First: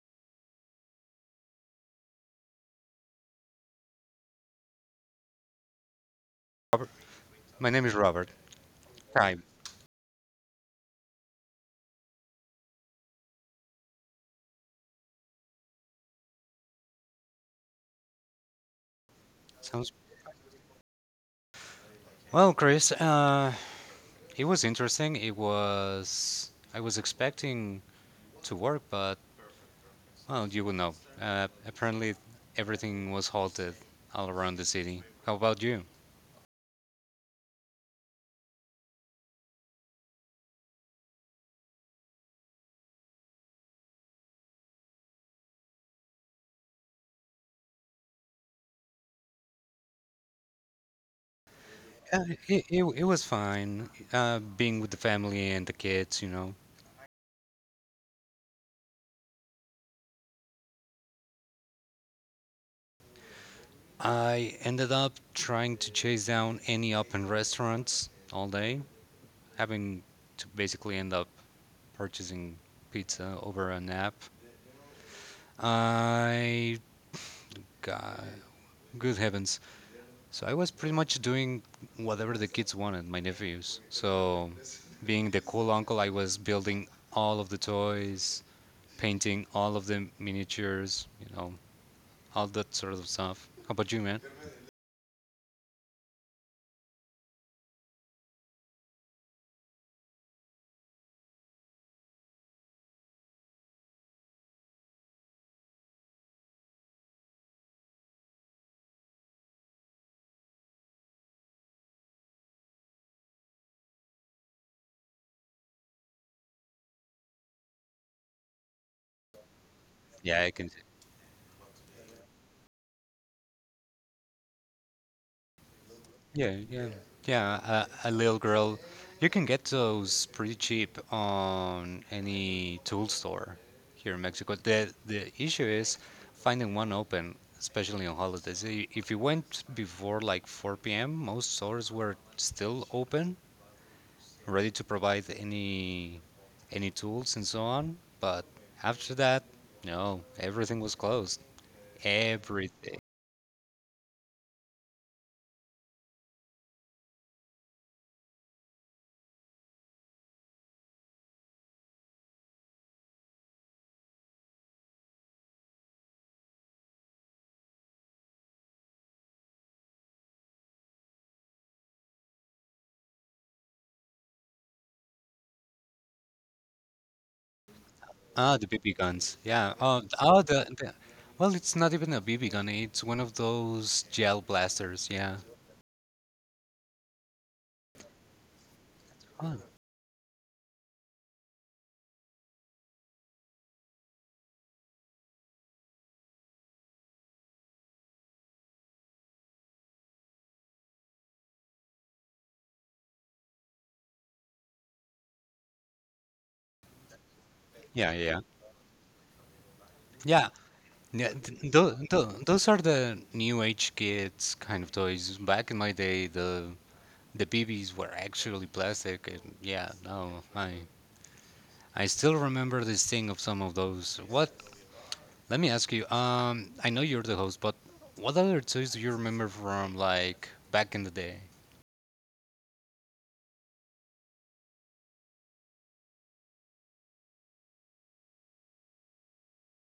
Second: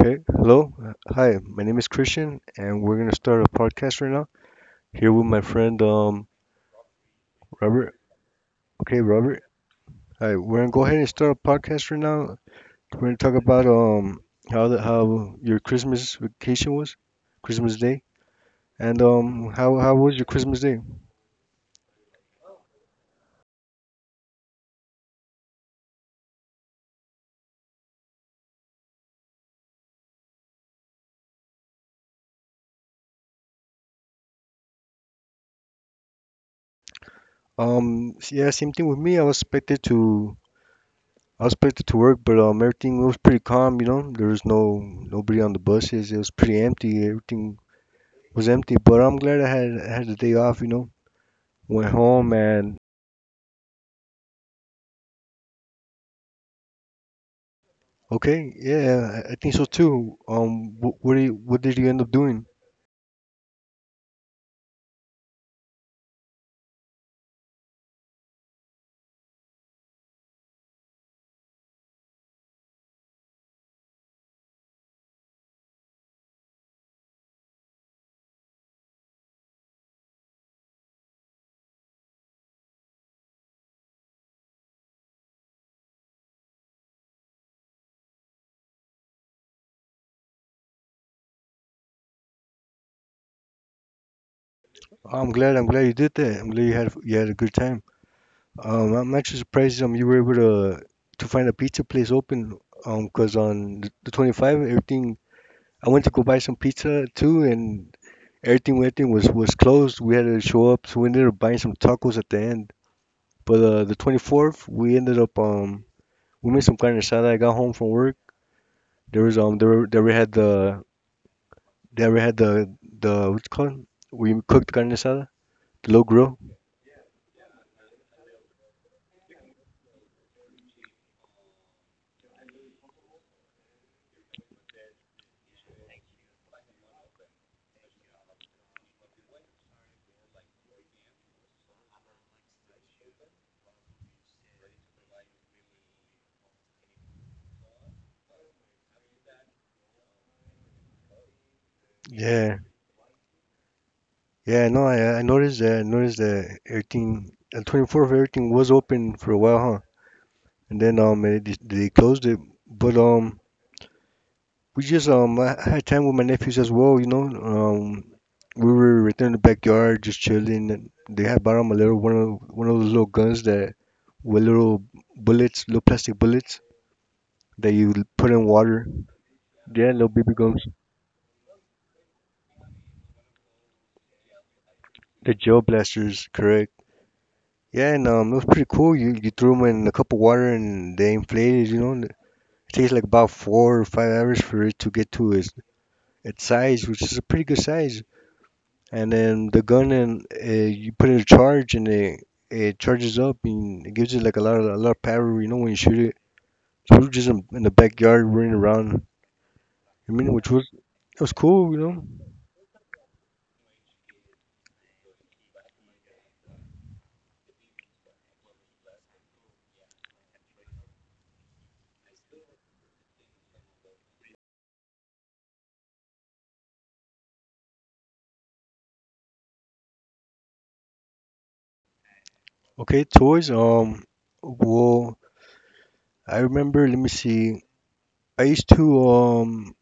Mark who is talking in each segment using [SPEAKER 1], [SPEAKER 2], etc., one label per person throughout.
[SPEAKER 1] Okay, hello. Hi, my name is Christian, and we're gonna start a podcast right now. Here with my friend
[SPEAKER 2] Robert. My name
[SPEAKER 1] Robert.
[SPEAKER 2] is Robert.
[SPEAKER 1] Okay,
[SPEAKER 2] Hi.
[SPEAKER 1] Robert. Hi, we're gonna go ahead and start a podcast right now. We're gonna talk about how your Christmas vacation was, Christmas Day, and how
[SPEAKER 2] Sounds
[SPEAKER 1] how was your Christmas Day?
[SPEAKER 2] Well, Chris. It was interesting. It was. I was expecting to work, but well, you would know. Apparently, everything was halted all around the city. How about you?
[SPEAKER 1] Yeah, same thing with me. I was expected to work, but everything was pretty calm. You know, there was no nobody on the buses. It was pretty empty. Everything was empty, but I'm glad I had the day off. You know. Went
[SPEAKER 2] Uh,
[SPEAKER 1] home
[SPEAKER 2] it,
[SPEAKER 1] and
[SPEAKER 2] it, it was fine. Being with the family and the kids, you know.
[SPEAKER 1] okay, yeah, I think so too. What do you, what did you end up doing?
[SPEAKER 2] I ended up trying to chase down any open restaurants all day, having to basically end up purchasing pizza over an app. I got, good heavens. So I was pretty much doing whatever the kids wanted, my nephews. So being the cool uncle, I was building all of the toys, painting all of the miniatures, you know, all that sort of stuff. How about you, man?
[SPEAKER 1] I'm glad you did that. I'm glad you had a good time. I'm actually surprised you were able to find a pizza place open. 'Cause on the 25th, everything I went to go buy some pizza too, and everything was closed. We had to show up, so we ended up buying some tacos at the end. But the 24th, we ended up we made some carne asada. I got home from work. There was there were- there we had
[SPEAKER 2] Yeah,
[SPEAKER 1] the
[SPEAKER 2] I can.
[SPEAKER 1] They we had the what's it called? We cooked carne asada, low grill.
[SPEAKER 2] Yeah, yeah, yeah. A little girl, you can get those pretty cheap on any tool store here in Mexico. The issue is finding one open, especially on holidays. If you went before like 4 p.m., most stores were still open, ready to provide any tools and so on. But after that, no, everything was closed.
[SPEAKER 1] Yeah,
[SPEAKER 2] Everything.
[SPEAKER 1] yeah. No, I noticed that. I noticed that everything, 24th everything was open for a while, huh? And then they closed it. But we just I had time with my nephews as well. You know, we were right there in the backyard just chilling. And they had bought 'em a little one of those little guns that with little bullets, little plastic bullets that you put in
[SPEAKER 2] Ah, the
[SPEAKER 1] water.
[SPEAKER 2] BB guns. Yeah.
[SPEAKER 1] Yeah,
[SPEAKER 2] Oh,
[SPEAKER 1] little
[SPEAKER 2] th-
[SPEAKER 1] BB
[SPEAKER 2] oh
[SPEAKER 1] guns.
[SPEAKER 2] the Well, it's not even a BB gun. It's one of those gel blasters.
[SPEAKER 1] The
[SPEAKER 2] Yeah.
[SPEAKER 1] Joe blasters, correct. Yeah, and it was pretty cool. You threw
[SPEAKER 2] Oh,
[SPEAKER 1] them in a cup of water and they inflated. You know, and it takes like about 4 or 5 hours for it to get to its size, which is a pretty good size. And then the gun and you put it in charge and it charges up and it gives it like a lot of power. You know, when you shoot it, we were just in the
[SPEAKER 2] yeah,
[SPEAKER 1] backyard
[SPEAKER 2] yeah,
[SPEAKER 1] running around. I mean, which
[SPEAKER 2] yeah.
[SPEAKER 1] was it was
[SPEAKER 2] Yeah,
[SPEAKER 1] cool.
[SPEAKER 2] th
[SPEAKER 1] You
[SPEAKER 2] tho-
[SPEAKER 1] know.
[SPEAKER 2] tho- those are the new age kids kind of toys. Back in my day, the BBs were actually plastic, and yeah, no, I still remember the sting of some of those. What? Let me ask you. I know you're the host, but what other toys do you remember from like back in the day?
[SPEAKER 1] Okay, toys. Well, I remember. Let me see. I used to um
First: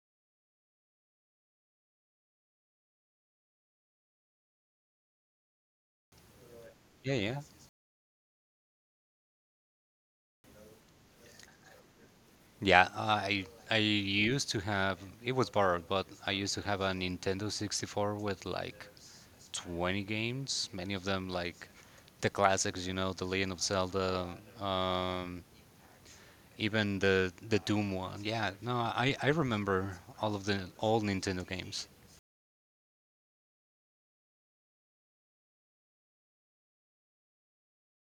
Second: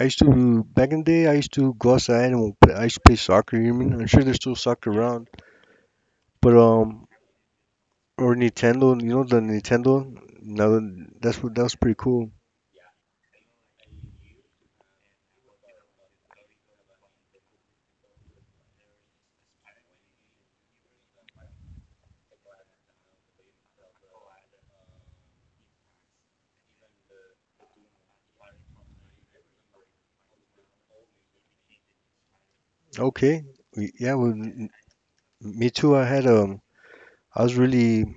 [SPEAKER 1] I used to back in the day. I used to go outside and play, I used to play soccer. You mean? I'm sure there's still soccer around, but
[SPEAKER 2] Yeah, yeah.
[SPEAKER 1] or Nintendo. You know the Nintendo. That's what that was pretty cool.
[SPEAKER 2] Yeah, I used to have, it was borrowed, but I used to have a Nintendo 64 with like 20 games, many of them like the classics, you know, The Legend of Zelda, um, even the Doom one. Yeah, no, I remember all of the old Nintendo games.
[SPEAKER 1] Okay, yeah. Well, me too. I was really you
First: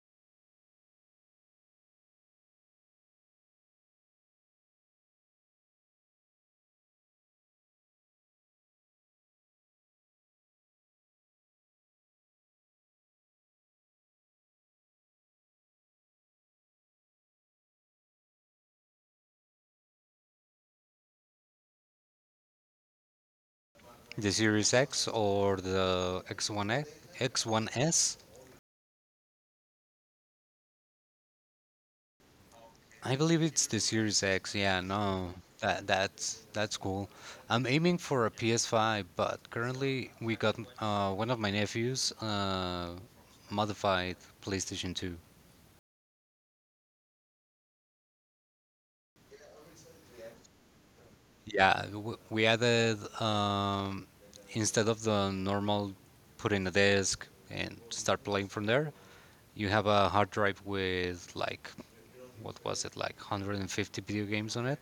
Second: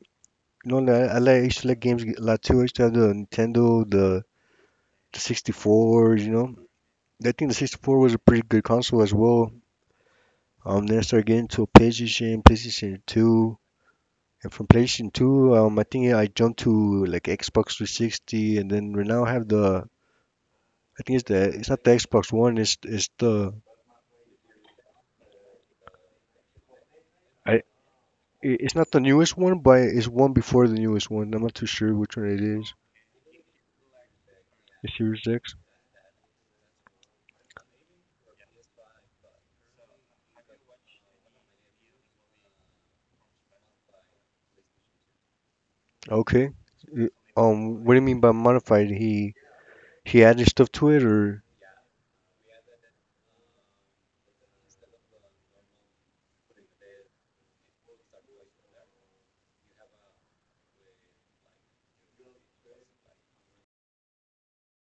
[SPEAKER 1] know like, I used to like games a lot too. I used to have the Nintendo, the 64. You know, I think the 64 was a pretty good console as well. Then I started getting to a PlayStation, PlayStation 2. And from PlayStation 2, I think I jumped to like Xbox 360, and then we now have the. I think it's the. It's not the Xbox One. It's the.
[SPEAKER 2] The Series X or the X1X, X
[SPEAKER 1] I
[SPEAKER 2] one S.
[SPEAKER 1] i- it's not the newest one, but it's one before the newest one. I'm not too sure which one it is.
[SPEAKER 2] I believe it's the Series X. Yeah,
[SPEAKER 1] The Series
[SPEAKER 2] no,
[SPEAKER 1] X.
[SPEAKER 2] that's cool. I'm aiming for a PS5, but currently we got one of my nephews modified PlayStation 2.
[SPEAKER 1] Okay. Y- what do you mean by modified? He added stuff to it, or
[SPEAKER 2] Yeah, we added instead of the normal put in a disk and start playing from there, you have a hard drive with like, what was it, like 150 video games on it.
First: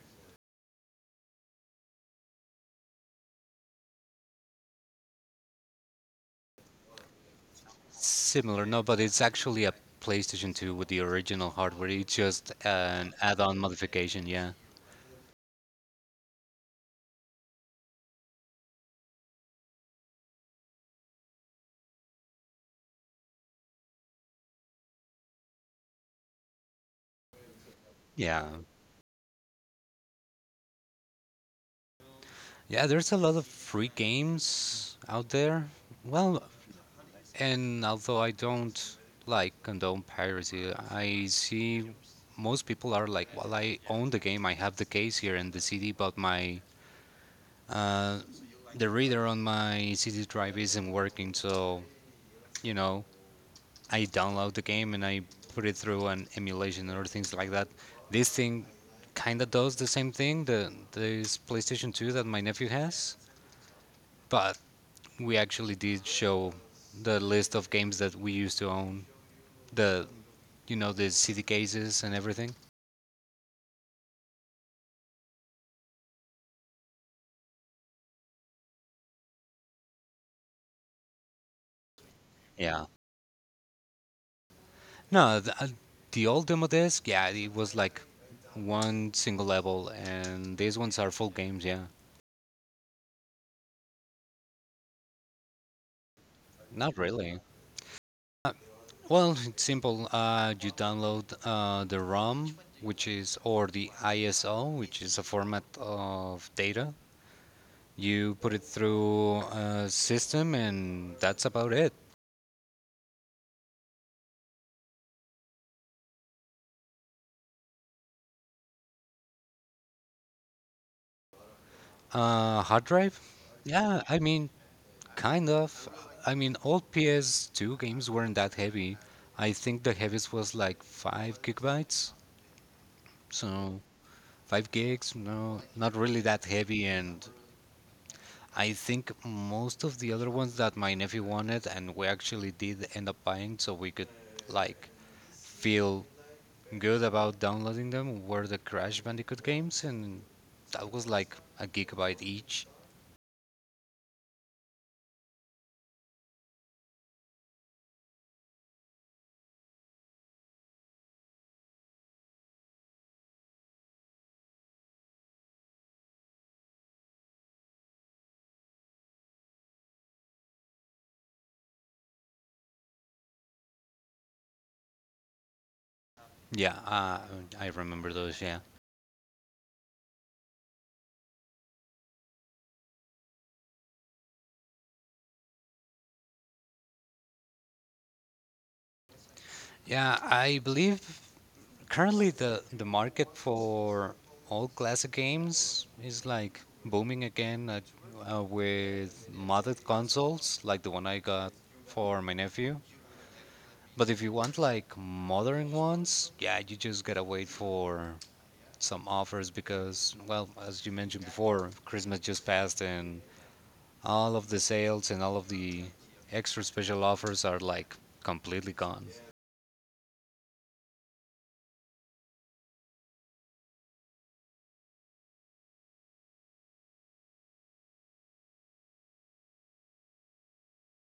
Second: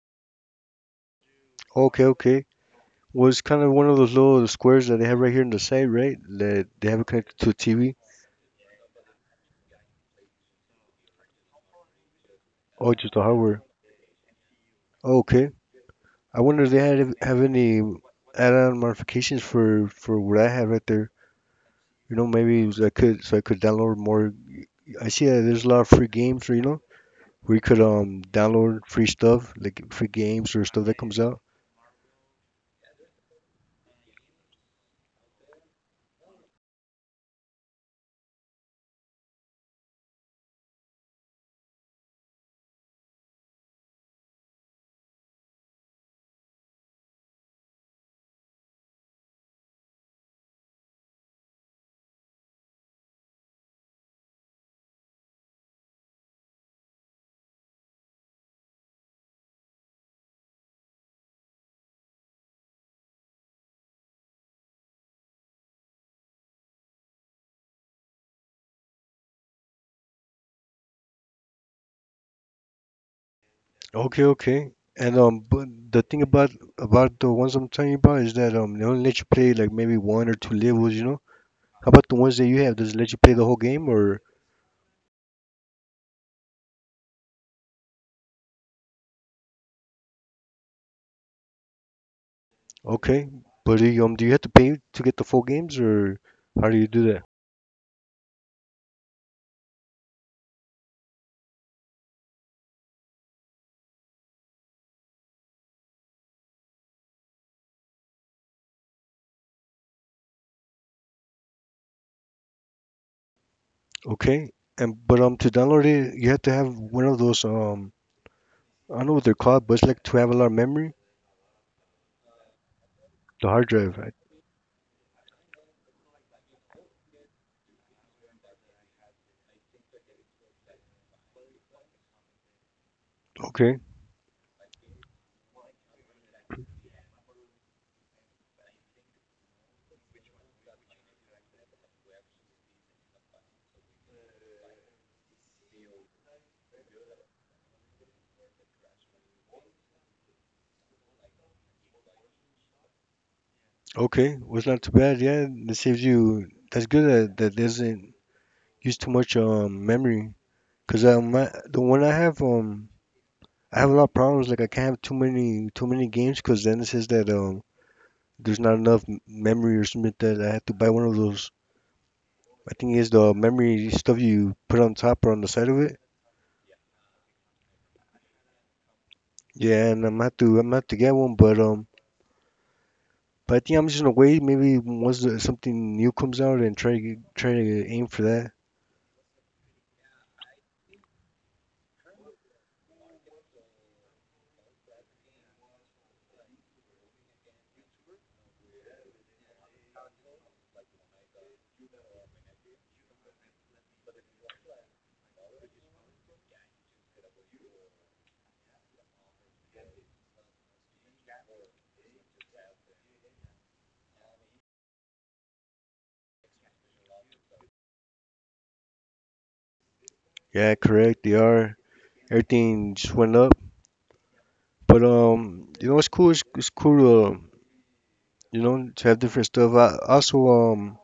[SPEAKER 1] okay, okay. Well, it's kind of one of those little squares that they have right here on the side, right? That they have it connected to a TV.
[SPEAKER 2] Similar, no, but it's actually a PlayStation 2 with the original hardware. It's just
[SPEAKER 1] Oh,
[SPEAKER 2] an
[SPEAKER 1] just the
[SPEAKER 2] add-on
[SPEAKER 1] hardware.
[SPEAKER 2] modification, yeah.
[SPEAKER 1] Okay. I wonder if they had have any add-on modifications for what I had right there. You know, maybe so I could download more. I see that there's a lot of free games, you know, where you could
[SPEAKER 2] Yeah.
[SPEAKER 1] download free stuff like free games or stuff that comes out.
[SPEAKER 2] Yeah, there's a lot of free games out there. Well, and although I don't like condone piracy, I see most people are like, well, I own the game, I have the case here and the CD, but my uh, the reader on my CD drive isn't working, so you know, I download the game and I put it through an emulation or things like that. This thing kind of does the same thing, the this PlayStation 2 that my nephew has, but we actually did show the list of games that we used to own, the you know, the CD cases and everything.
[SPEAKER 1] Okay, okay. And but the thing about the ones I'm telling you about is that they only let you play like maybe one or two levels, you know. How about the ones that you have?
[SPEAKER 2] Yeah.
[SPEAKER 1] Does it let you play the whole game or
[SPEAKER 2] No, the old demo disc, yeah, it was like one single level, and these ones are full games. Yeah,
[SPEAKER 1] okay? But do you have to pay to get the full games or how do you
[SPEAKER 2] not
[SPEAKER 1] do that?
[SPEAKER 2] really. Uh, Well, it's simple. You download the ROM, which is, or the ISO, which is a format of data. You put it through a system, and that's about it.
[SPEAKER 1] Okay. And but to download it, you have to have one of those I don't know what they're called, but it's like 12-hour memory,
[SPEAKER 2] Hard drive?
[SPEAKER 1] the hard drive.
[SPEAKER 2] Yeah,
[SPEAKER 1] Right?
[SPEAKER 2] I mean, kind of. I mean, old PS2 games weren't that heavy. I think the heaviest was like 5 gigabytes.
[SPEAKER 1] Okay.
[SPEAKER 2] So five gigs, no, not really that heavy, and I think most of the other ones that my nephew wanted, and we actually did end up buying, so we could like feel good about downloading them, were the Crash Bandicoot games, and that was like a gigabyte each.
[SPEAKER 1] Okay. Was not too bad. Yeah, that saves you. That's good that that doesn't use too much memory. Cause the one I have a lot of problems. Like I can't have too many games. Cause then it says that there's not enough memory or something like that. I have to buy one of those. I think it's the memory stuff you put on top or on the side of it.
[SPEAKER 2] Yeah, I remember those. Yeah,
[SPEAKER 1] Yeah, and I'm gonna have to get one, but. But I think I'm just gonna wait. Maybe once something new comes out and try to aim for that.
[SPEAKER 2] yeah. I believe currently the market for all classic games is like booming again with modded consoles, like the one I got for my nephew. But if you want like modern ones, yeah, you just gotta wait for some offers because, well, as you mentioned before, Christmas just passed and all of the sales and all of the extra special offers are like completely gone.
[SPEAKER 1] Yeah, correct. They are. Everything just went up. But you know, it's cool. It's cool to you know to have different stuff. I, also,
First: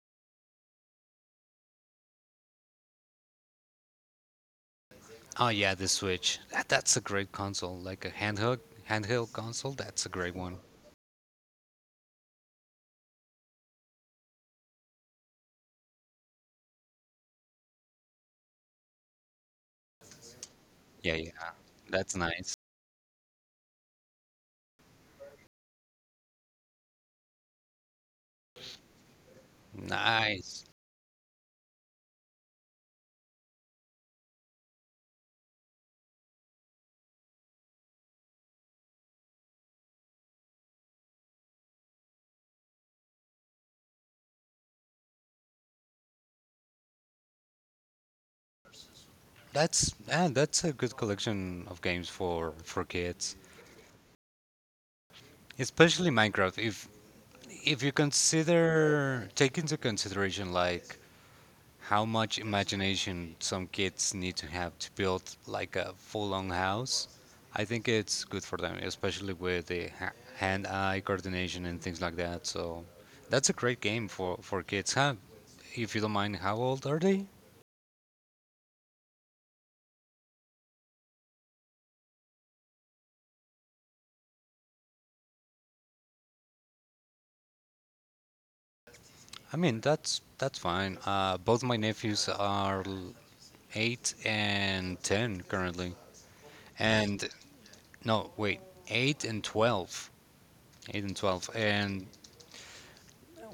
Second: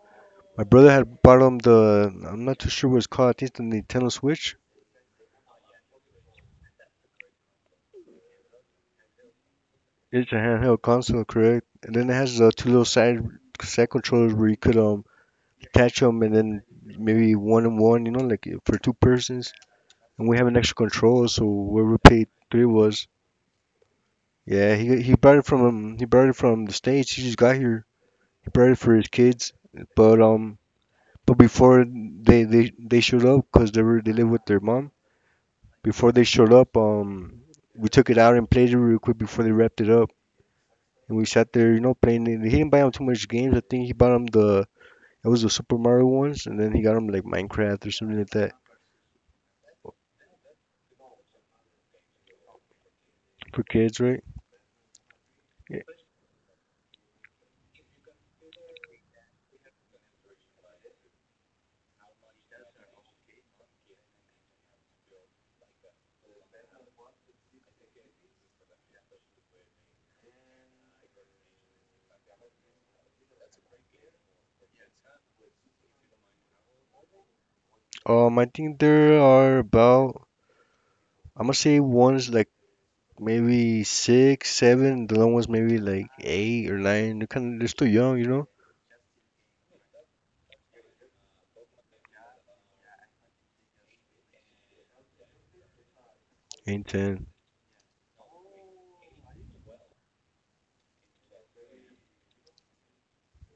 [SPEAKER 1] my brother had bought him the. I'm not too sure what it's called. I think it's the Nintendo Switch.
[SPEAKER 2] Oh yeah, the Switch. That's a great console, like a handheld console. That's a
[SPEAKER 1] It's
[SPEAKER 2] great
[SPEAKER 1] a
[SPEAKER 2] one.
[SPEAKER 1] handheld console, correct? And then it has the two little side controllers where you could attach them and then maybe one and one. You know, like for two persons. And we have an extra
[SPEAKER 2] Yeah,
[SPEAKER 1] control,
[SPEAKER 2] yeah,
[SPEAKER 1] so where we
[SPEAKER 2] that's
[SPEAKER 1] paid
[SPEAKER 2] nice.
[SPEAKER 1] three was. Yeah, he brought it from he brought it from the states. He just got here. He brought it for his kids, but um,
[SPEAKER 2] Nice.
[SPEAKER 1] but before they showed up, cause they live with their mom. Before they showed up, we took it out and played it real quick before they wrapped it up, and we sat there, you know, playing it. He didn't buy them too much games. I think he bought them the it was the Super Mario ones, and then he got them like Minecraft or something like that
[SPEAKER 2] That's, ah, that's a good collection of games for kids,
[SPEAKER 1] for kids, right? Yeah.
[SPEAKER 2] especially Minecraft. If you consider, take into consideration like how much imagination some kids need to have to build like a full-on house, I think it's good for them, especially with the hand-eye coordination and things like that. So that's a great game for kids, huh? If you don't mind, how old are they?
[SPEAKER 1] I think there are about I'm gonna say one's like maybe six, seven. The long ones maybe like eight or nine. They're kind of they're still young, you know.
[SPEAKER 2] I mean, that's fine. Both my nephews are 8 and 10 currently,
[SPEAKER 1] And ten.
[SPEAKER 2] and no, wait, 8 and 12. 8 and 12. And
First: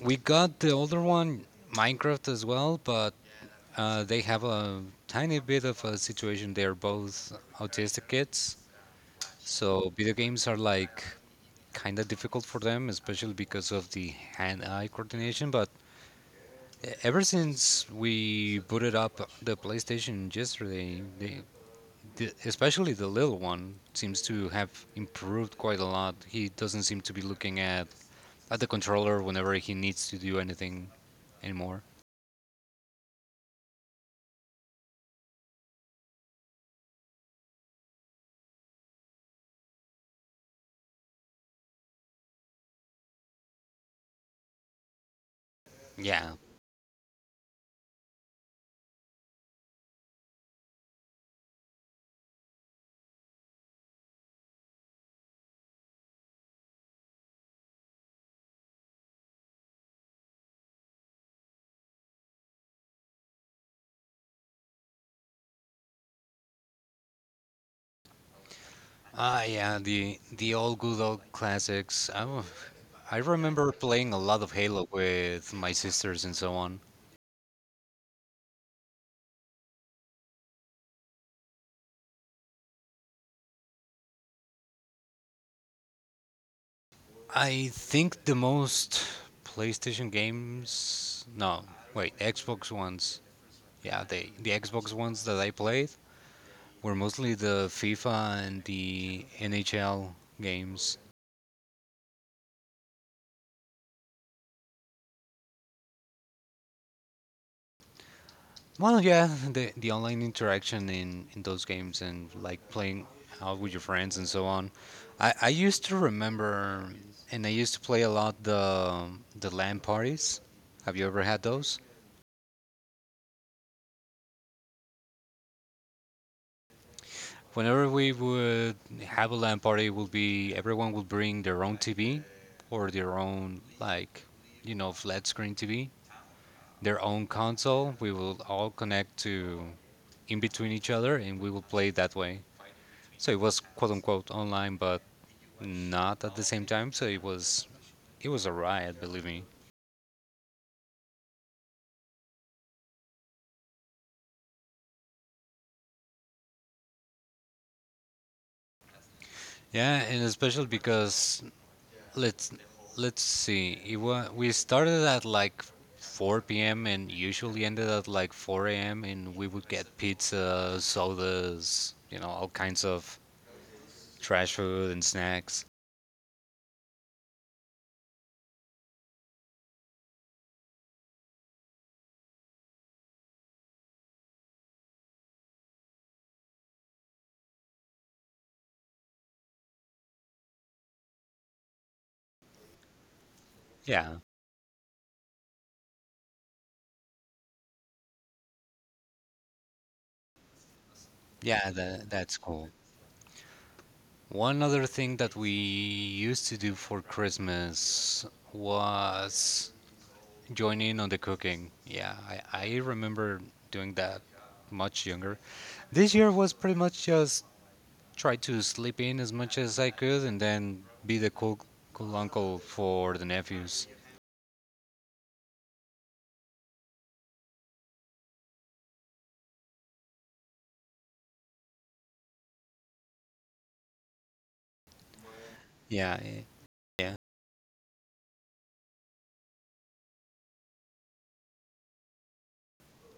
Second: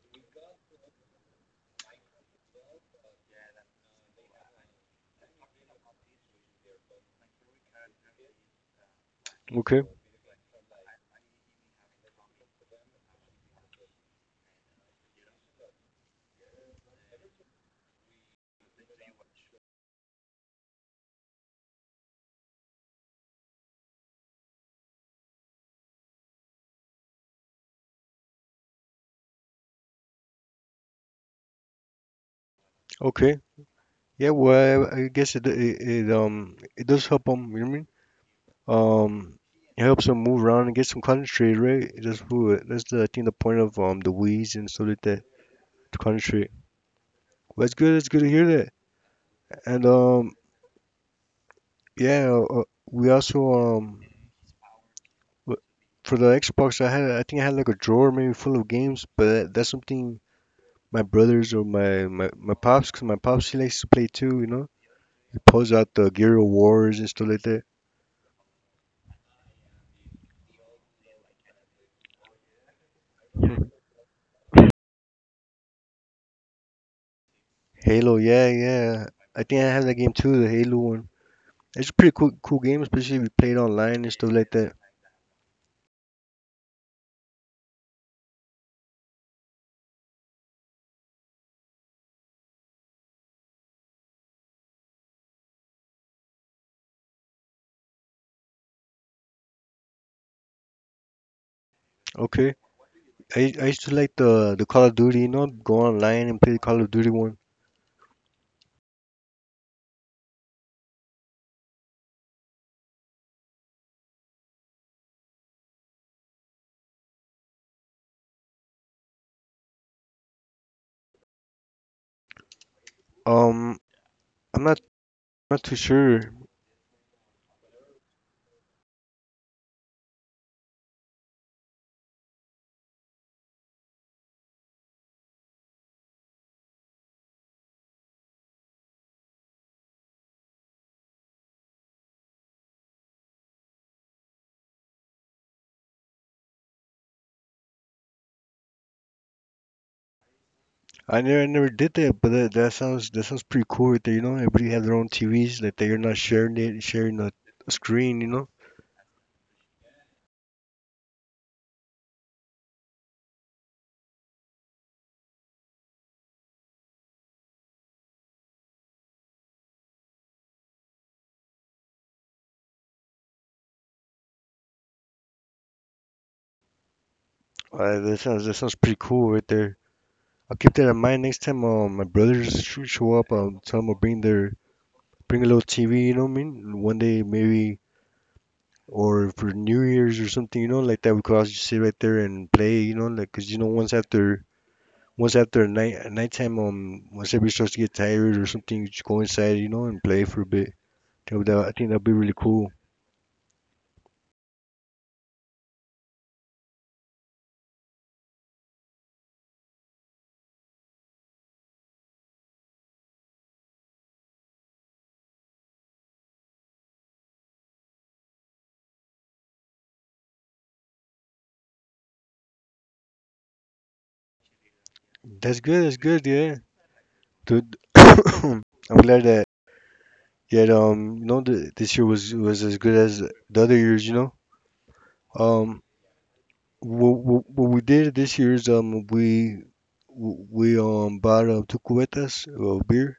[SPEAKER 2] we got the older one, Minecraft as well, but they have a tiny bit of a situation. They're both autistic kids,
[SPEAKER 1] Okay,
[SPEAKER 2] so video games are like kind of difficult for them, especially because of the hand-eye coordination. But ever since we booted up the PlayStation yesterday, especially the little one seems to have improved quite a lot. He doesn't seem to be looking at the controller whenever he needs to do anything anymore.
[SPEAKER 1] okay. Yeah, well, it it does help them. You know what I mean? It helps them move around and get some concentrate, right? That's who. That's the I think the point of the weeds and stuff like that to
[SPEAKER 2] Yeah.
[SPEAKER 1] concentrate. Well, that's good. That's good to hear that. And yeah, we also w- For the Xbox, I think I had like a drawer maybe full of games, but that, that's something my brothers or my pops, 'cause my pops he likes to play too, you know. He pulls out the Gear of Wars and stuff like that.
[SPEAKER 2] Ah, yeah, the old good old classics. I remember playing a lot of Halo with my sisters and so on.
[SPEAKER 1] Halo, yeah, yeah. I think I have that game too, the Halo one. It's a pretty cool game, especially if you play it online and stuff like that.
[SPEAKER 2] I think the most PlayStation games, no, wait, Xbox ones. Yeah, they, the Xbox ones that I played were mostly the FIFA and the NHL games.
[SPEAKER 1] Okay. I used to like the Call of Duty, you know, go online and play the Call of Duty one.
[SPEAKER 2] Well, yeah, the online interaction in those games and like playing out with your friends and so on. I used to remember, and I used to play a lot, the LAN parties. Have you ever had those?
[SPEAKER 1] Um, I'm not not too sure.
[SPEAKER 2] Whenever we would have a LAN party, would be, everyone would bring their own TV or their own like, you know, flat screen TV, their own console. We will all connect to in between each other, and we will play that way. So it was quote unquote online, but not at the same time, so it was a riot, believe me.
[SPEAKER 1] I never did that, but that sounds pretty cool right there, you know. Everybody have their own TVs, like they're not sharing a screen, you know.
[SPEAKER 2] Yeah, and especially because let's let's see, we started at like 4 p.m. and usually ended at like 4 a.m. and we would get pizza, sodas, you know, all kinds of trash food and snacks.
[SPEAKER 1] That sounds pretty cool right there. I'll keep that in mind next time my brothers should show up. I'll tell them I'll bring their bring a little TV. You know what I mean? And one day maybe, or for New Year's or something. You know, like that we could all just sit right there and play. You know, like because you know
[SPEAKER 2] Yeah,
[SPEAKER 1] once after a night at nighttime once everybody starts to get tired or something, you just go inside. You know, and play for a bit.
[SPEAKER 2] yeah,
[SPEAKER 1] I think that'd
[SPEAKER 2] that,
[SPEAKER 1] be really
[SPEAKER 2] that's cool.
[SPEAKER 1] cool.
[SPEAKER 2] One other thing that we used to do for Christmas was join in on the cooking. Yeah, I remember doing that much younger. This year was pretty much just try to sleep in as much as I could, and then be the cool, cool uncle for the nephews.
[SPEAKER 1] That's good. That's good. Yeah, dude. I'm glad that Yet, you know, th this year was as good as the other years. Um,
[SPEAKER 2] Yeah, yeah,
[SPEAKER 1] what we did this year is we bought two cubetas of beer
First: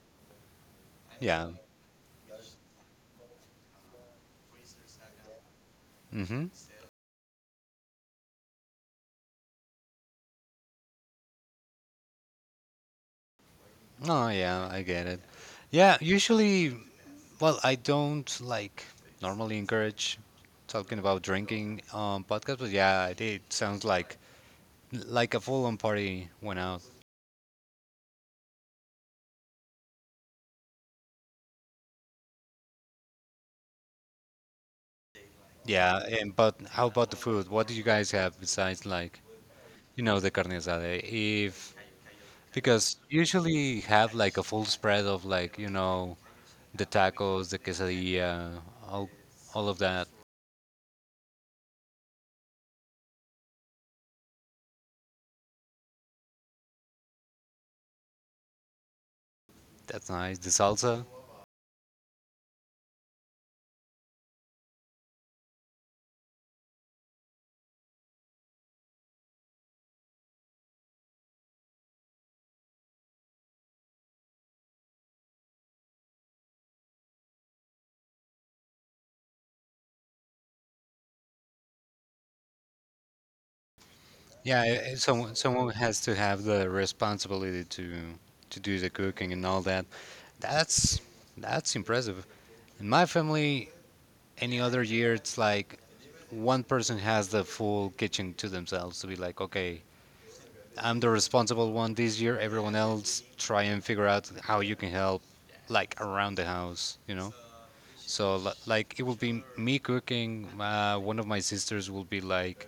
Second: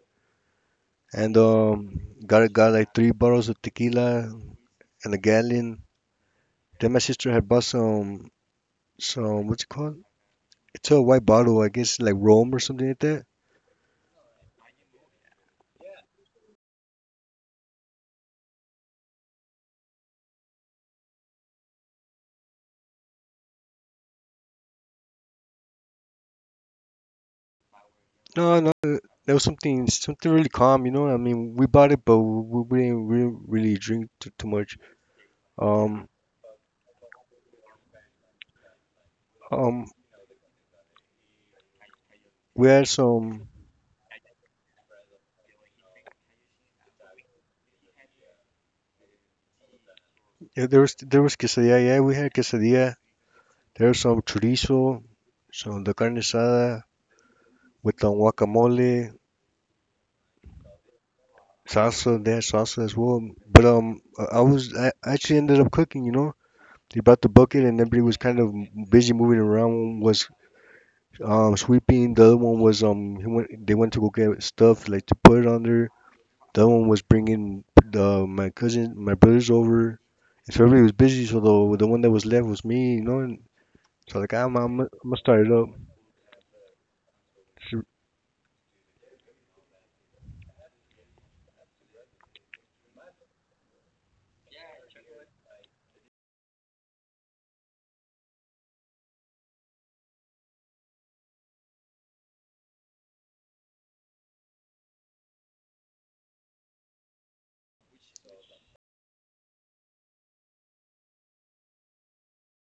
[SPEAKER 1] and
[SPEAKER 2] yeah.
[SPEAKER 1] got like three bottles of tequila and a gallon.
[SPEAKER 2] Mm-hmm.
[SPEAKER 1] Then my sister had bought some what's it called? It's a white bottle, I guess, like rum or something like that.
[SPEAKER 2] Oh, yeah, I get it. Yeah, usually, well, I don't like normally encourage talking about drinking on podcasts, but yeah, it sounds like a full-on party went out.
[SPEAKER 1] No, no, that was something really calm. You know, I mean, we bought it, but we didn't really drink too much.
[SPEAKER 2] Yeah,
[SPEAKER 1] Um,
[SPEAKER 2] and but how about the food? What do you guys have besides like,
[SPEAKER 1] um,
[SPEAKER 2] you know, the carne asada? If
[SPEAKER 1] We had
[SPEAKER 2] Because
[SPEAKER 1] some.
[SPEAKER 2] usually have like a full spread of like, you know, the tacos, the quesadilla, all of that.
[SPEAKER 1] Yeah, there was quesadilla. Yeah, we had quesadilla. There was some chorizo, some the carne asada with guacamole,
[SPEAKER 2] That's nice. The salsa.
[SPEAKER 1] salsa. They had salsa as well. But I was I actually ended up cooking. You know, they brought the bucket and everybody was kind of busy moving around. One was sweeping. The other one was they went to go get stuff like to put it on there. The other one was bringing the my cousin my brothers over. And so everybody was busy. So the one that was left was me, you know. So like I'm
[SPEAKER 2] Yeah,
[SPEAKER 1] I'm I'm
[SPEAKER 2] i- i-
[SPEAKER 1] gonna
[SPEAKER 2] someone
[SPEAKER 1] start it up.
[SPEAKER 2] someone has to have the responsibility
[SPEAKER 1] So-
[SPEAKER 2] to do the cooking and all that. That's that's impressive. In my family, any other year, it's like one person has the full kitchen to themselves to be like, okay, I'm the responsible one this year. Everyone else try and figure out how you can help, like around the house, you know. So like it will be me cooking. One of my sisters will be like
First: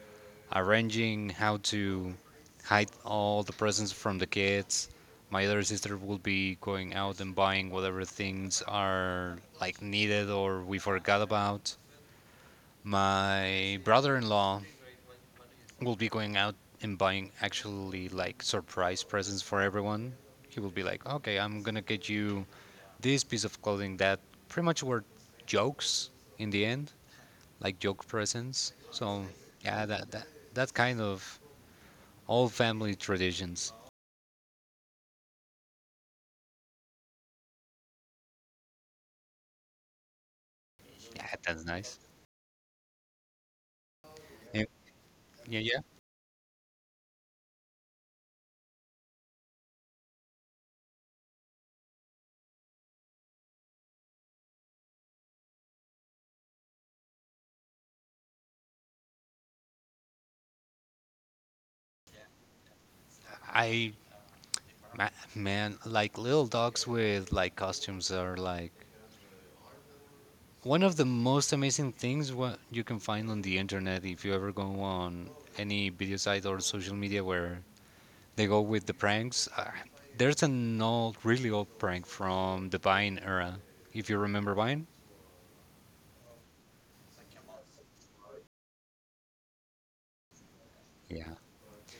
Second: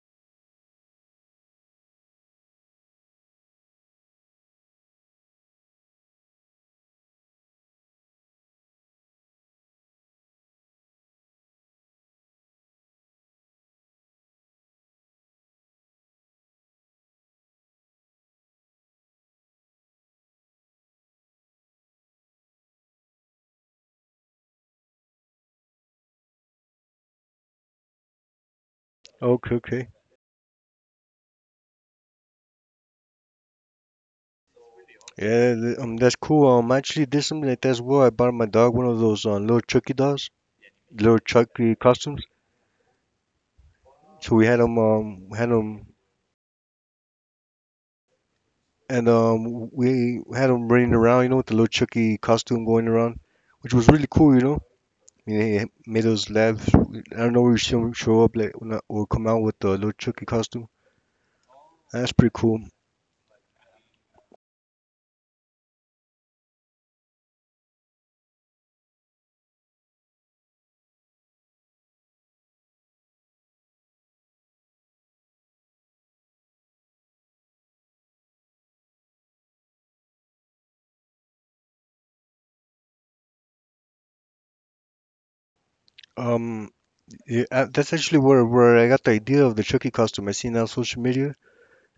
[SPEAKER 2] arranging how to hide all the presents from the kids. My other sister will be going out and buying whatever things are like needed or we forgot about. My brother-in-law will be going out and buying actually like surprise presents for everyone. He will be like, okay, I'm gonna get you this piece of clothing, that pretty much were jokes in the end, like joke presents. So
[SPEAKER 1] Okay,
[SPEAKER 2] yeah,
[SPEAKER 1] okay.
[SPEAKER 2] that kind of old family traditions.
[SPEAKER 1] That's cool. I actually did something like that as well. I bought my dog one of those little
[SPEAKER 2] Yeah, that's
[SPEAKER 1] Chucky
[SPEAKER 2] nice.
[SPEAKER 1] costumes. So we
[SPEAKER 2] And,
[SPEAKER 1] had
[SPEAKER 2] yeah, yeah.
[SPEAKER 1] him, and we had him running around, you know, with the little Chucky costume going around, which was really cool, you know. I mean, it made us laugh. I don't know, we show up like when I, or come out with the little Chucky costume. That's pretty cool.
[SPEAKER 2] I ma- Man, like little dogs with like costumes are like one of the most amazing things what you can find on the internet. If you ever go on any video site or social media where they go with the pranks, there's an old, really old prank from the Vine era. If you remember Vine,
[SPEAKER 1] Um, yeah, that's actually where I got the idea of the Chucky costume. I seen it on social
[SPEAKER 2] yeah.
[SPEAKER 1] media,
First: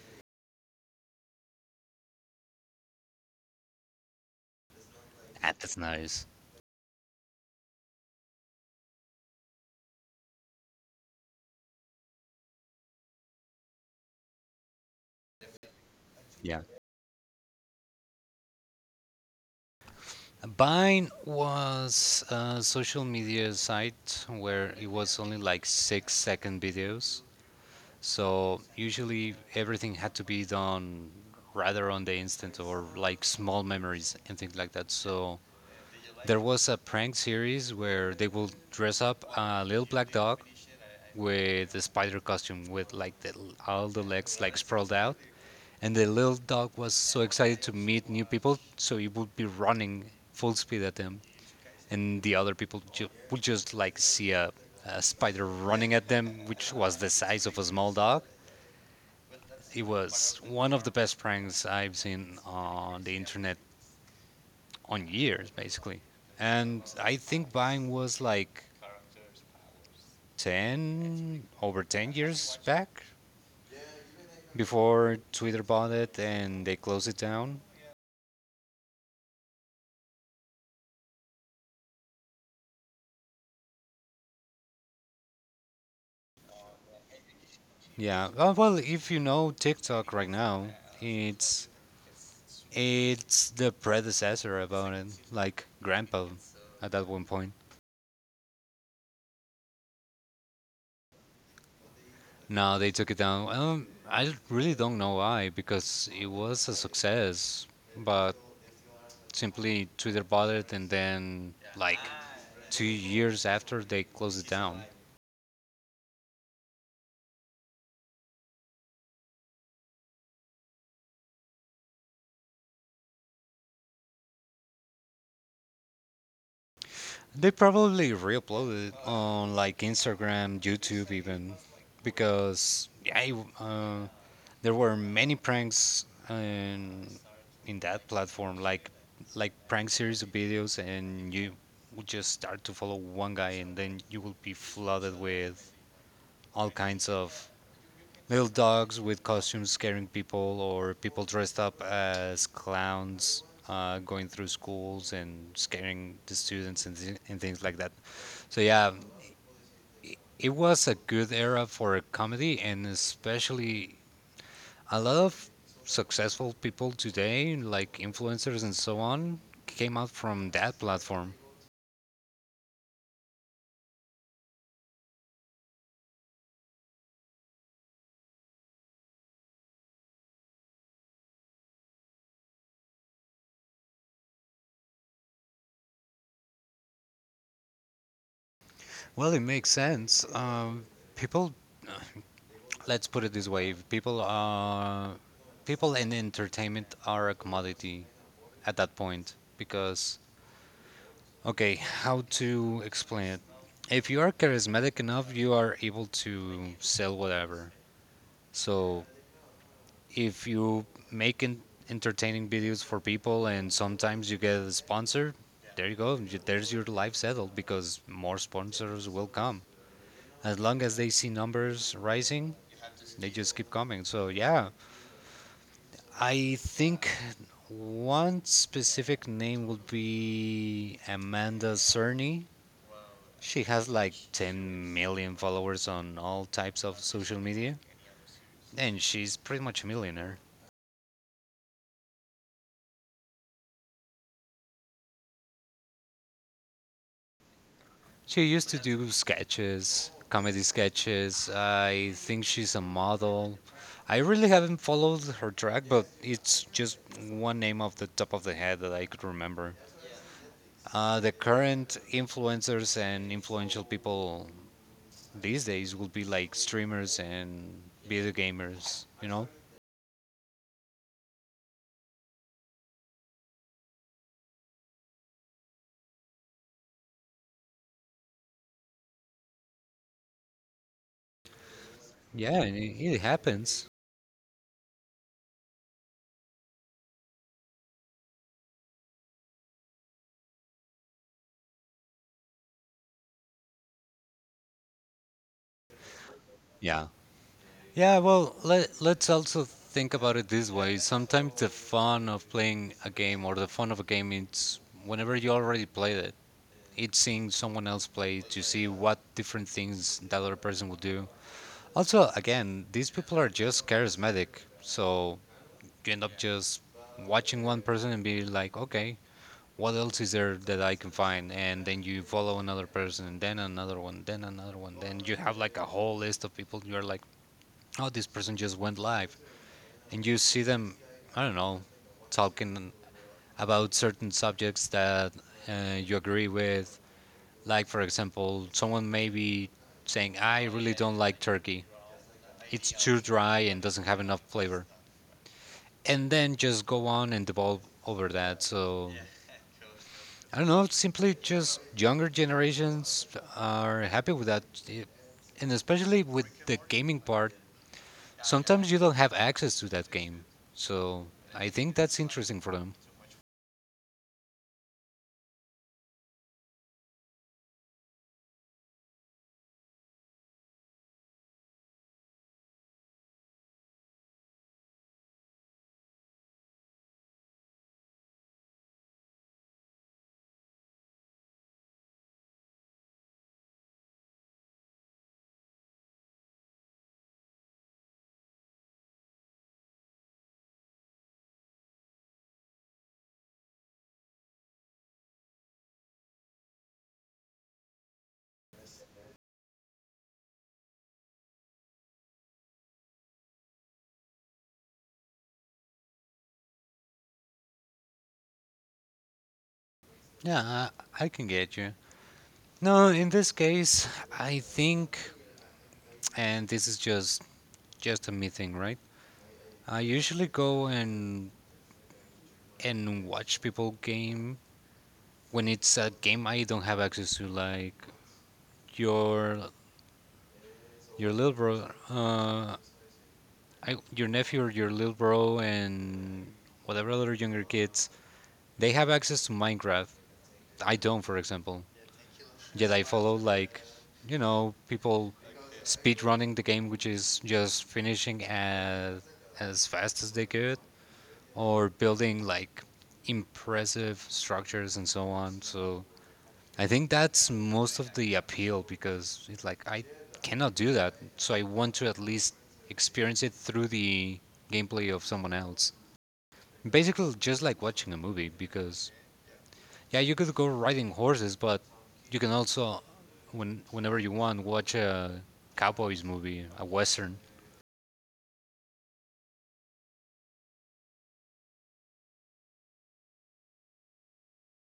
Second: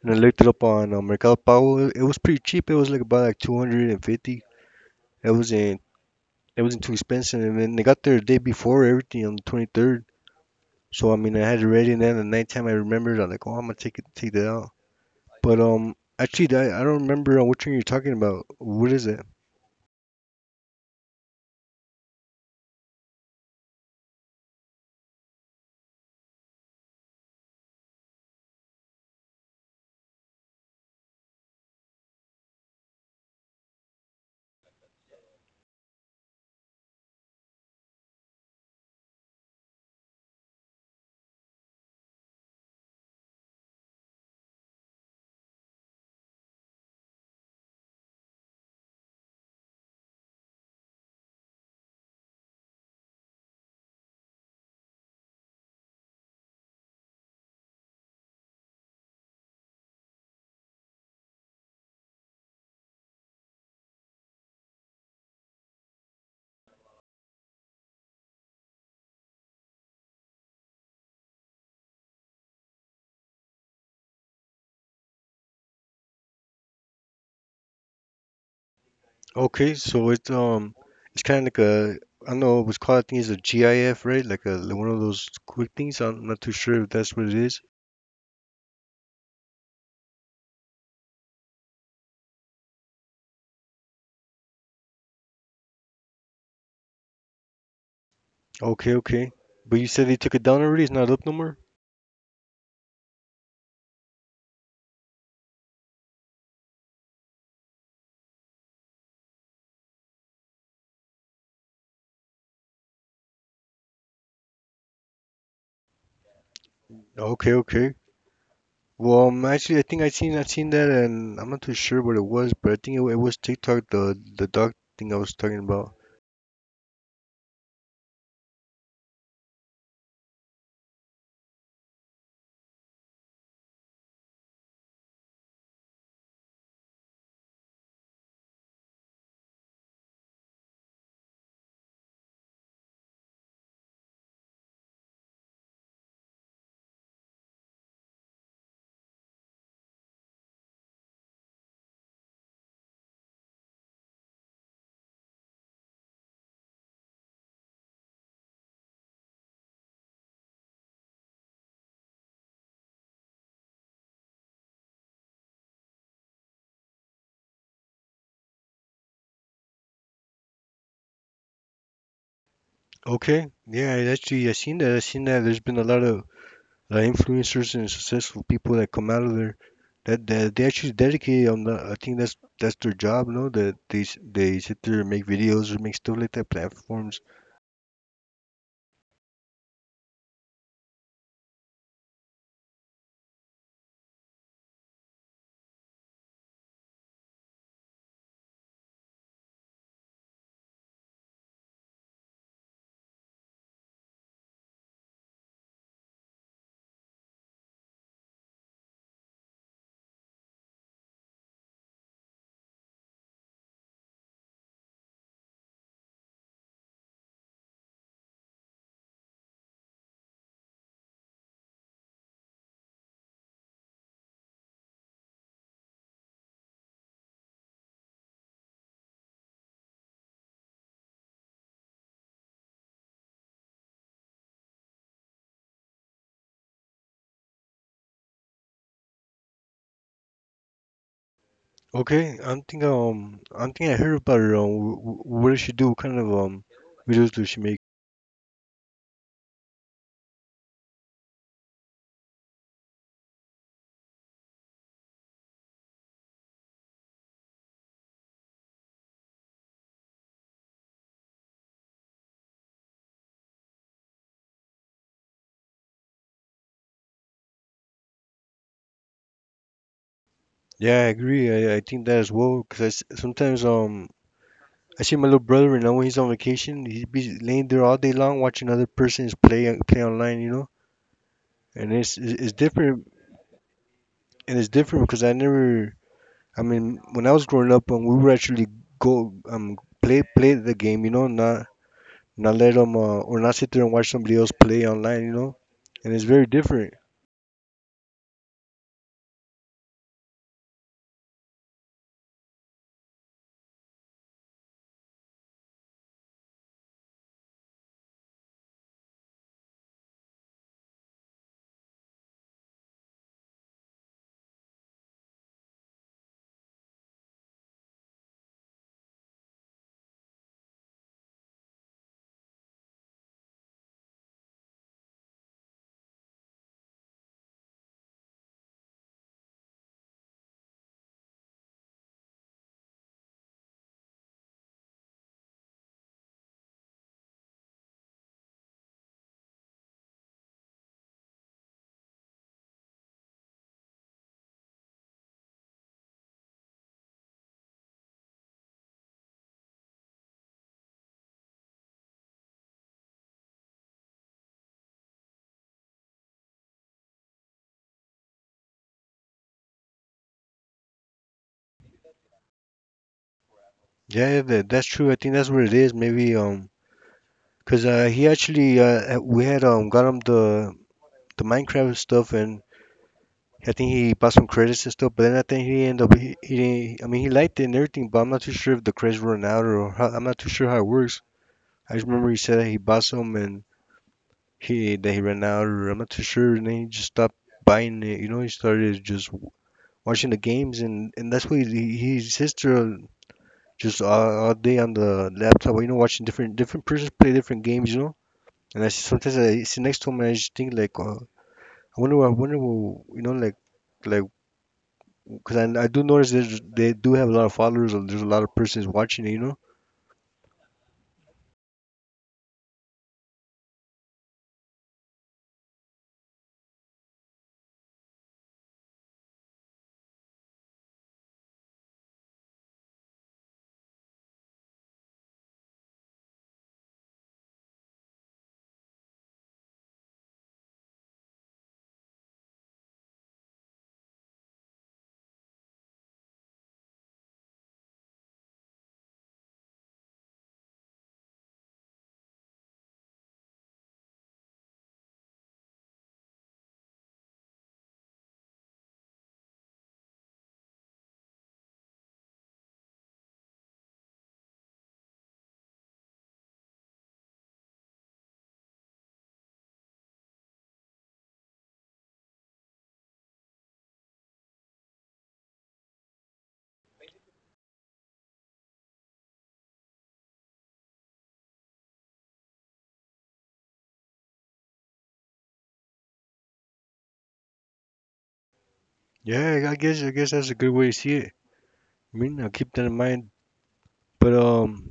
[SPEAKER 1] and I looked it up on Mercado Pago. It was pretty cheap. It was like about like 250. It
[SPEAKER 2] Ah, that's
[SPEAKER 1] wasn't
[SPEAKER 2] nice.
[SPEAKER 1] it wasn't too expensive. And then they got there the day before everything on the 23rd. So I mean, I had it ready. And then at nighttime, I remembered. I'm like, oh, I'm gonna take that out. But actually,
[SPEAKER 2] Yeah,
[SPEAKER 1] that, I don't remember which one you're talking about. What is it?
[SPEAKER 2] Vine was a social media site where it was only like 6 second videos. So usually everything had to be done rather on the instant or like small memories and things like that. So there was a prank series where they will dress up a little black dog with a spider costume with all the legs like sprawled out, and the little dog was so excited to meet new people so he would be running full speed at them, and the other people would just like see a spider running at them, which was the size of a small dog. It was one of the best pranks I've seen on the internet on years, basically. And I think Vine was like 10, over 10 years back before Twitter bought it and they closed it down.
[SPEAKER 1] Okay, so it's kind of like a, I don't know what's called. I think it's a GIF, right? Like a like one of those quick things. I'm not too sure if that's what it is.
[SPEAKER 2] Yeah. Well, if you know TikTok right now, it's it's the predecessor about it, like grandpa at that one point.
[SPEAKER 1] Okay, okay. But you said they took it down already. It's not up no more.
[SPEAKER 2] No, they took it down. I really don't know why because it was a success, but simply Twitter bought it, and then like 2 years after they closed it down.
[SPEAKER 1] Okay, okay. Well, actually, I think I seen that, and I'm not too sure what it was, but I think it was TikTok, the dog thing I was talking about.
[SPEAKER 2] They probably re-uploaded it on like Instagram, YouTube, even because yeah, there were many pranks in that platform, like prank series of videos, and you would just start to follow one guy, and then you will be flooded with all kinds of little dogs with costumes scaring people, or people dressed up as clowns going through schools and scaring the students, and and things like that. So, yeah, it was a good era for a comedy, and especially a lot of successful people today, like influencers and so on, came out from that platform.
[SPEAKER 1] Okay, yeah, I actually I seen that. I seen that. There's been a lot of influencers and successful people that come out of there that they actually dedicate on the, I think that's their job, no? That they sit there and make videos or make stuff like that platforms.
[SPEAKER 2] Well, it makes sense. People, let's put it this way: people, people and entertainment are a commodity at that point because, okay, how to explain it? If you are charismatic enough, you are able to sell whatever. So if you make en- entertaining videos for people and sometimes you get a sponsor, there you go. There's your life settled because more sponsors will come. As long as they see numbers rising, they just keep coming. So yeah, I think one specific name would be Amanda Cerny. She has like 10 million followers on all types of social media, and she's pretty much a millionaire.
[SPEAKER 1] Okay, I'm thinking I heard about her. What does she do? What kind of videos does she make?
[SPEAKER 2] She used to do sketches, comedy sketches. I think she's a model. I really haven't followed her track, but it's just one name off the top of the head that I could remember. The current influencers and influential people these days will be like streamers and video gamers, you know?
[SPEAKER 1] Yeah, I agree. I think that as well, because sometimes I see my little brother, and now when he's on vacation, he'd be laying there all day long watching other persons play play online, you know. And it's
[SPEAKER 2] Yeah, and
[SPEAKER 1] different,
[SPEAKER 2] it happens.
[SPEAKER 1] and it's different because I never, I mean when I was growing up, we would actually go play the game, you know, not not let them or not sit there and watch somebody else play online, you know. And it's very different.
[SPEAKER 2] Yeah. Yeah, well, let's also think about it this way. Sometimes the fun of playing a game or the fun of a game is whenever you already played it. It's seeing someone else play to see what different things that other person will do. Also, again, these people are just charismatic, so you end up just watching one person and be like, okay, what else is there that I can find? And then you follow another person, and then another one, then another one. Then you have like a whole list of people. You're like, oh, this person just went live and you see them, I don't know, talking about certain subjects that you agree with. Like, for example, someone may be saying, I really don't like turkey. It's too dry and doesn't have enough flavor. And then just go on and devolve over that. So, I don't know, simply just younger generations are happy with that. It- And especially with the gaming part, sometimes you don't have access to that game. So, I think that's interesting for them.
[SPEAKER 1] Yeah, yeah, that's true. I think that's what it is. Maybe cause he actually, we had got him the Minecraft stuff, and I think he passed some credits and stuff. But then I think he didn't. I mean, he liked it and everything, but I'm not too sure if the credits run out or how. I'm not too sure how it works. I just remember he said that he bought some, and he ran out, or I'm not too sure. And then he just stopped buying it. You know, he started just watching the games, and that's what he, his sister, just all day on the laptop, you know, watching different persons play different games, you know. And I see sometimes I sit next to him and I just think like, what, you know, like because I do notice that they do have a lot of followers, and there's a lot of persons watching it, you know.
[SPEAKER 2] Yeah, I can get you. No, in this case, I think, and this is just a me thing, right? I usually go and watch people game when it's a game I don't have access to, like your your little bro, your nephew or your little bro, and whatever other younger kids. They have access to Minecraft. I don't, for example. Yet I follow like, you know, people speedrunning the game, which is just finishing as fast as they could, or building like impressive structures and so on. So I think that's most of the appeal because it's like I cannot do that. So I want to at least experience it through the gameplay of someone else. Basically, just like watching a movie because yeah, you could go riding horses, but you can also whenever you want watch a cowboys movie, a western.
[SPEAKER 1] Yeah, I guess that's a good way to see it. I mean, I'll keep that in mind. But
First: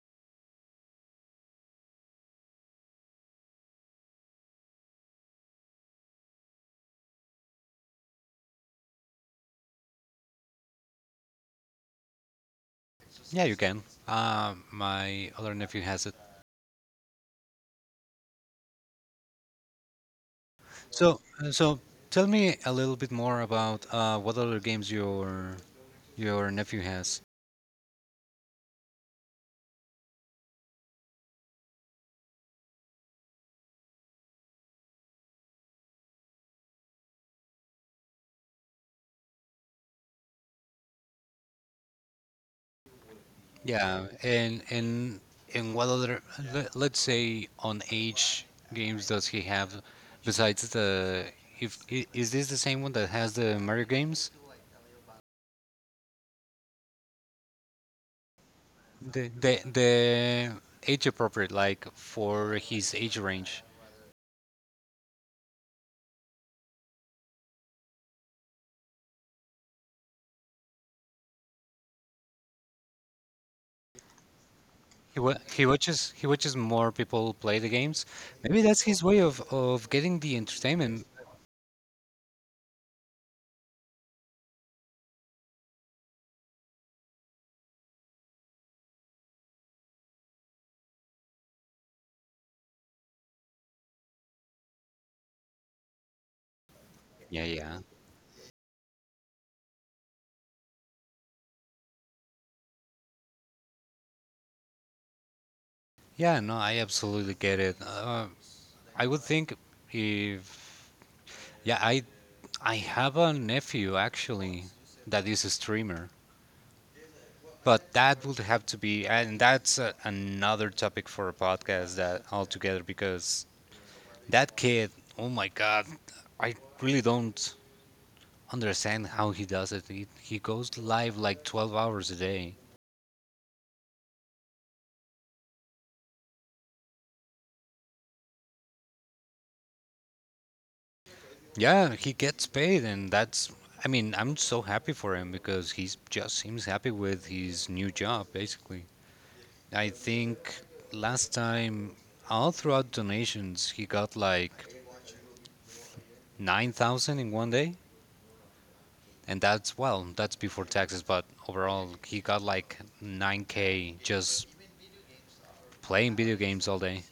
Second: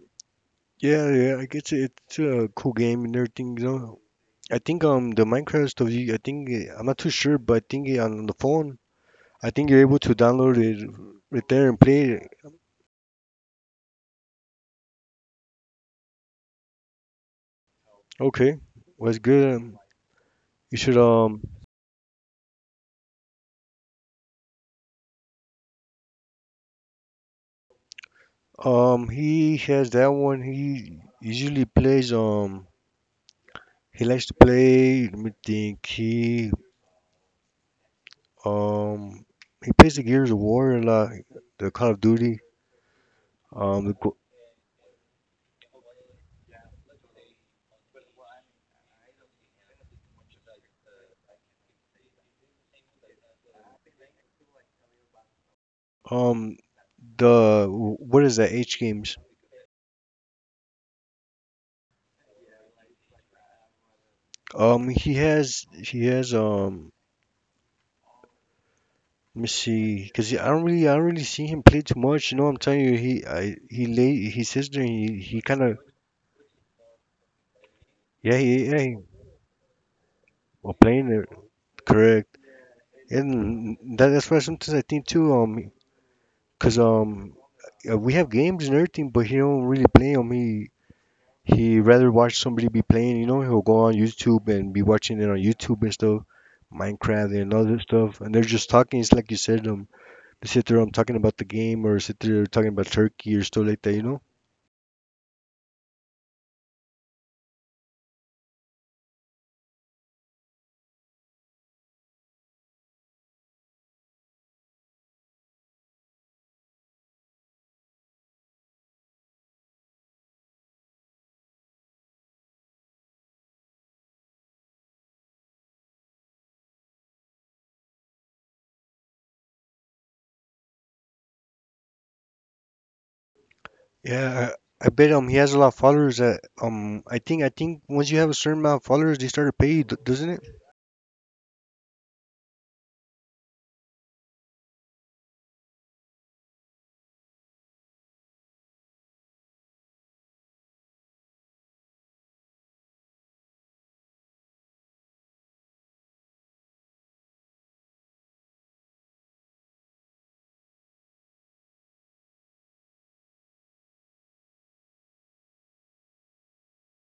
[SPEAKER 1] yeah, yeah, I guess it's a cool game and everything. You know, I think the Minecraft stuff, I think I'm not too sure, but I think on the phone, I think you're able to download it right there and play it.
[SPEAKER 2] Yeah, you can. My other nephew has it.
[SPEAKER 1] Okay, well, that's good. You should
[SPEAKER 2] So, so tell me a little bit more about what other games your nephew has.
[SPEAKER 1] he has that one. He usually plays he likes to play. Let me think. Um he plays the Gears of War a lot, the Call of Duty. Um, the,
[SPEAKER 2] Yeah,
[SPEAKER 1] Gro-
[SPEAKER 2] and and what other, let's say on age, games does he have besides the, if I- is this the same one that has the Mario games?
[SPEAKER 1] um, the what is that? H games.
[SPEAKER 2] The the age appropriate, like for his age range.
[SPEAKER 1] He has let me see, cause I don't really see him play too much. You know, I'm telling you, he late his sister. He he kind
[SPEAKER 2] He
[SPEAKER 1] of,
[SPEAKER 2] watches, he watches more people play the games.
[SPEAKER 1] yeah
[SPEAKER 2] Maybe
[SPEAKER 1] he,
[SPEAKER 2] that's his way of getting the
[SPEAKER 1] well,
[SPEAKER 2] entertainment.
[SPEAKER 1] playing it, correct, and that's why sometimes I think too, cause we have games and everything, but he don't really play them. He rather watch somebody be playing, you know, he'll go on YouTube and be watching it on YouTube and stuff, Minecraft
[SPEAKER 2] Yeah,
[SPEAKER 1] and other
[SPEAKER 2] yeah,
[SPEAKER 1] stuff, and they're just talking. It's like you said, they sit there, talking about the game or sit there talking about Turkey or stuff like that, you know?
[SPEAKER 2] yeah. No, I absolutely get it. I would think, if yeah, I have a nephew actually that is a streamer, but that would have to be, and that's a, another topic for a podcast that altogether because that kid, oh my God, I really don't understand how he does it. He goes live like 12 hours a day.
[SPEAKER 1] Yeah, I bet he has a lot of followers that I think once you have a certain amount of followers, they start to pay you, doesn't it?
[SPEAKER 2] Yeah, he gets paid, and that's. I mean, I'm so happy for him because he just seems happy with his new job, basically. I think last time, all throughout donations, he got like 9,000 in one day. And that's, well, that's before taxes, but overall, he got like 9K just playing video games all day.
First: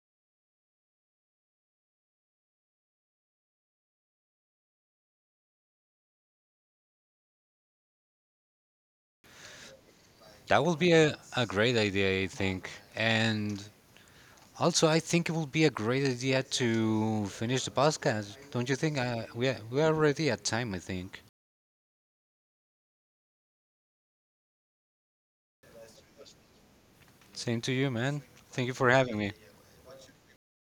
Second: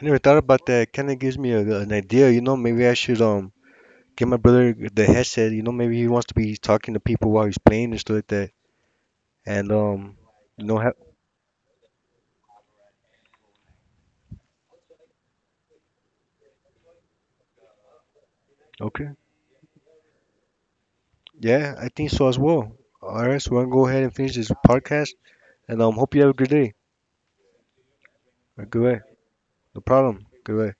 [SPEAKER 1] I never thought about that. Kind of gives me a, an idea, you know. Maybe I should get my brother the headset, you know. Maybe he wants to be talking to people while he's playing and stuff like that, and
[SPEAKER 2] That
[SPEAKER 1] you know,
[SPEAKER 2] would be
[SPEAKER 1] have
[SPEAKER 2] a great idea, I think. And also, I think it would be a great idea to finish the podcast. Don't you think?
[SPEAKER 1] okay.
[SPEAKER 2] We are already at time, I think.
[SPEAKER 1] Yeah, I think so as well. All right, so we're gonna go ahead and finish this podcast, and hope you have a good day.
[SPEAKER 2] Same to you, man. Thank
[SPEAKER 1] Or
[SPEAKER 2] you
[SPEAKER 1] good
[SPEAKER 2] for
[SPEAKER 1] way.
[SPEAKER 2] having me.
[SPEAKER 1] No problem. Good way.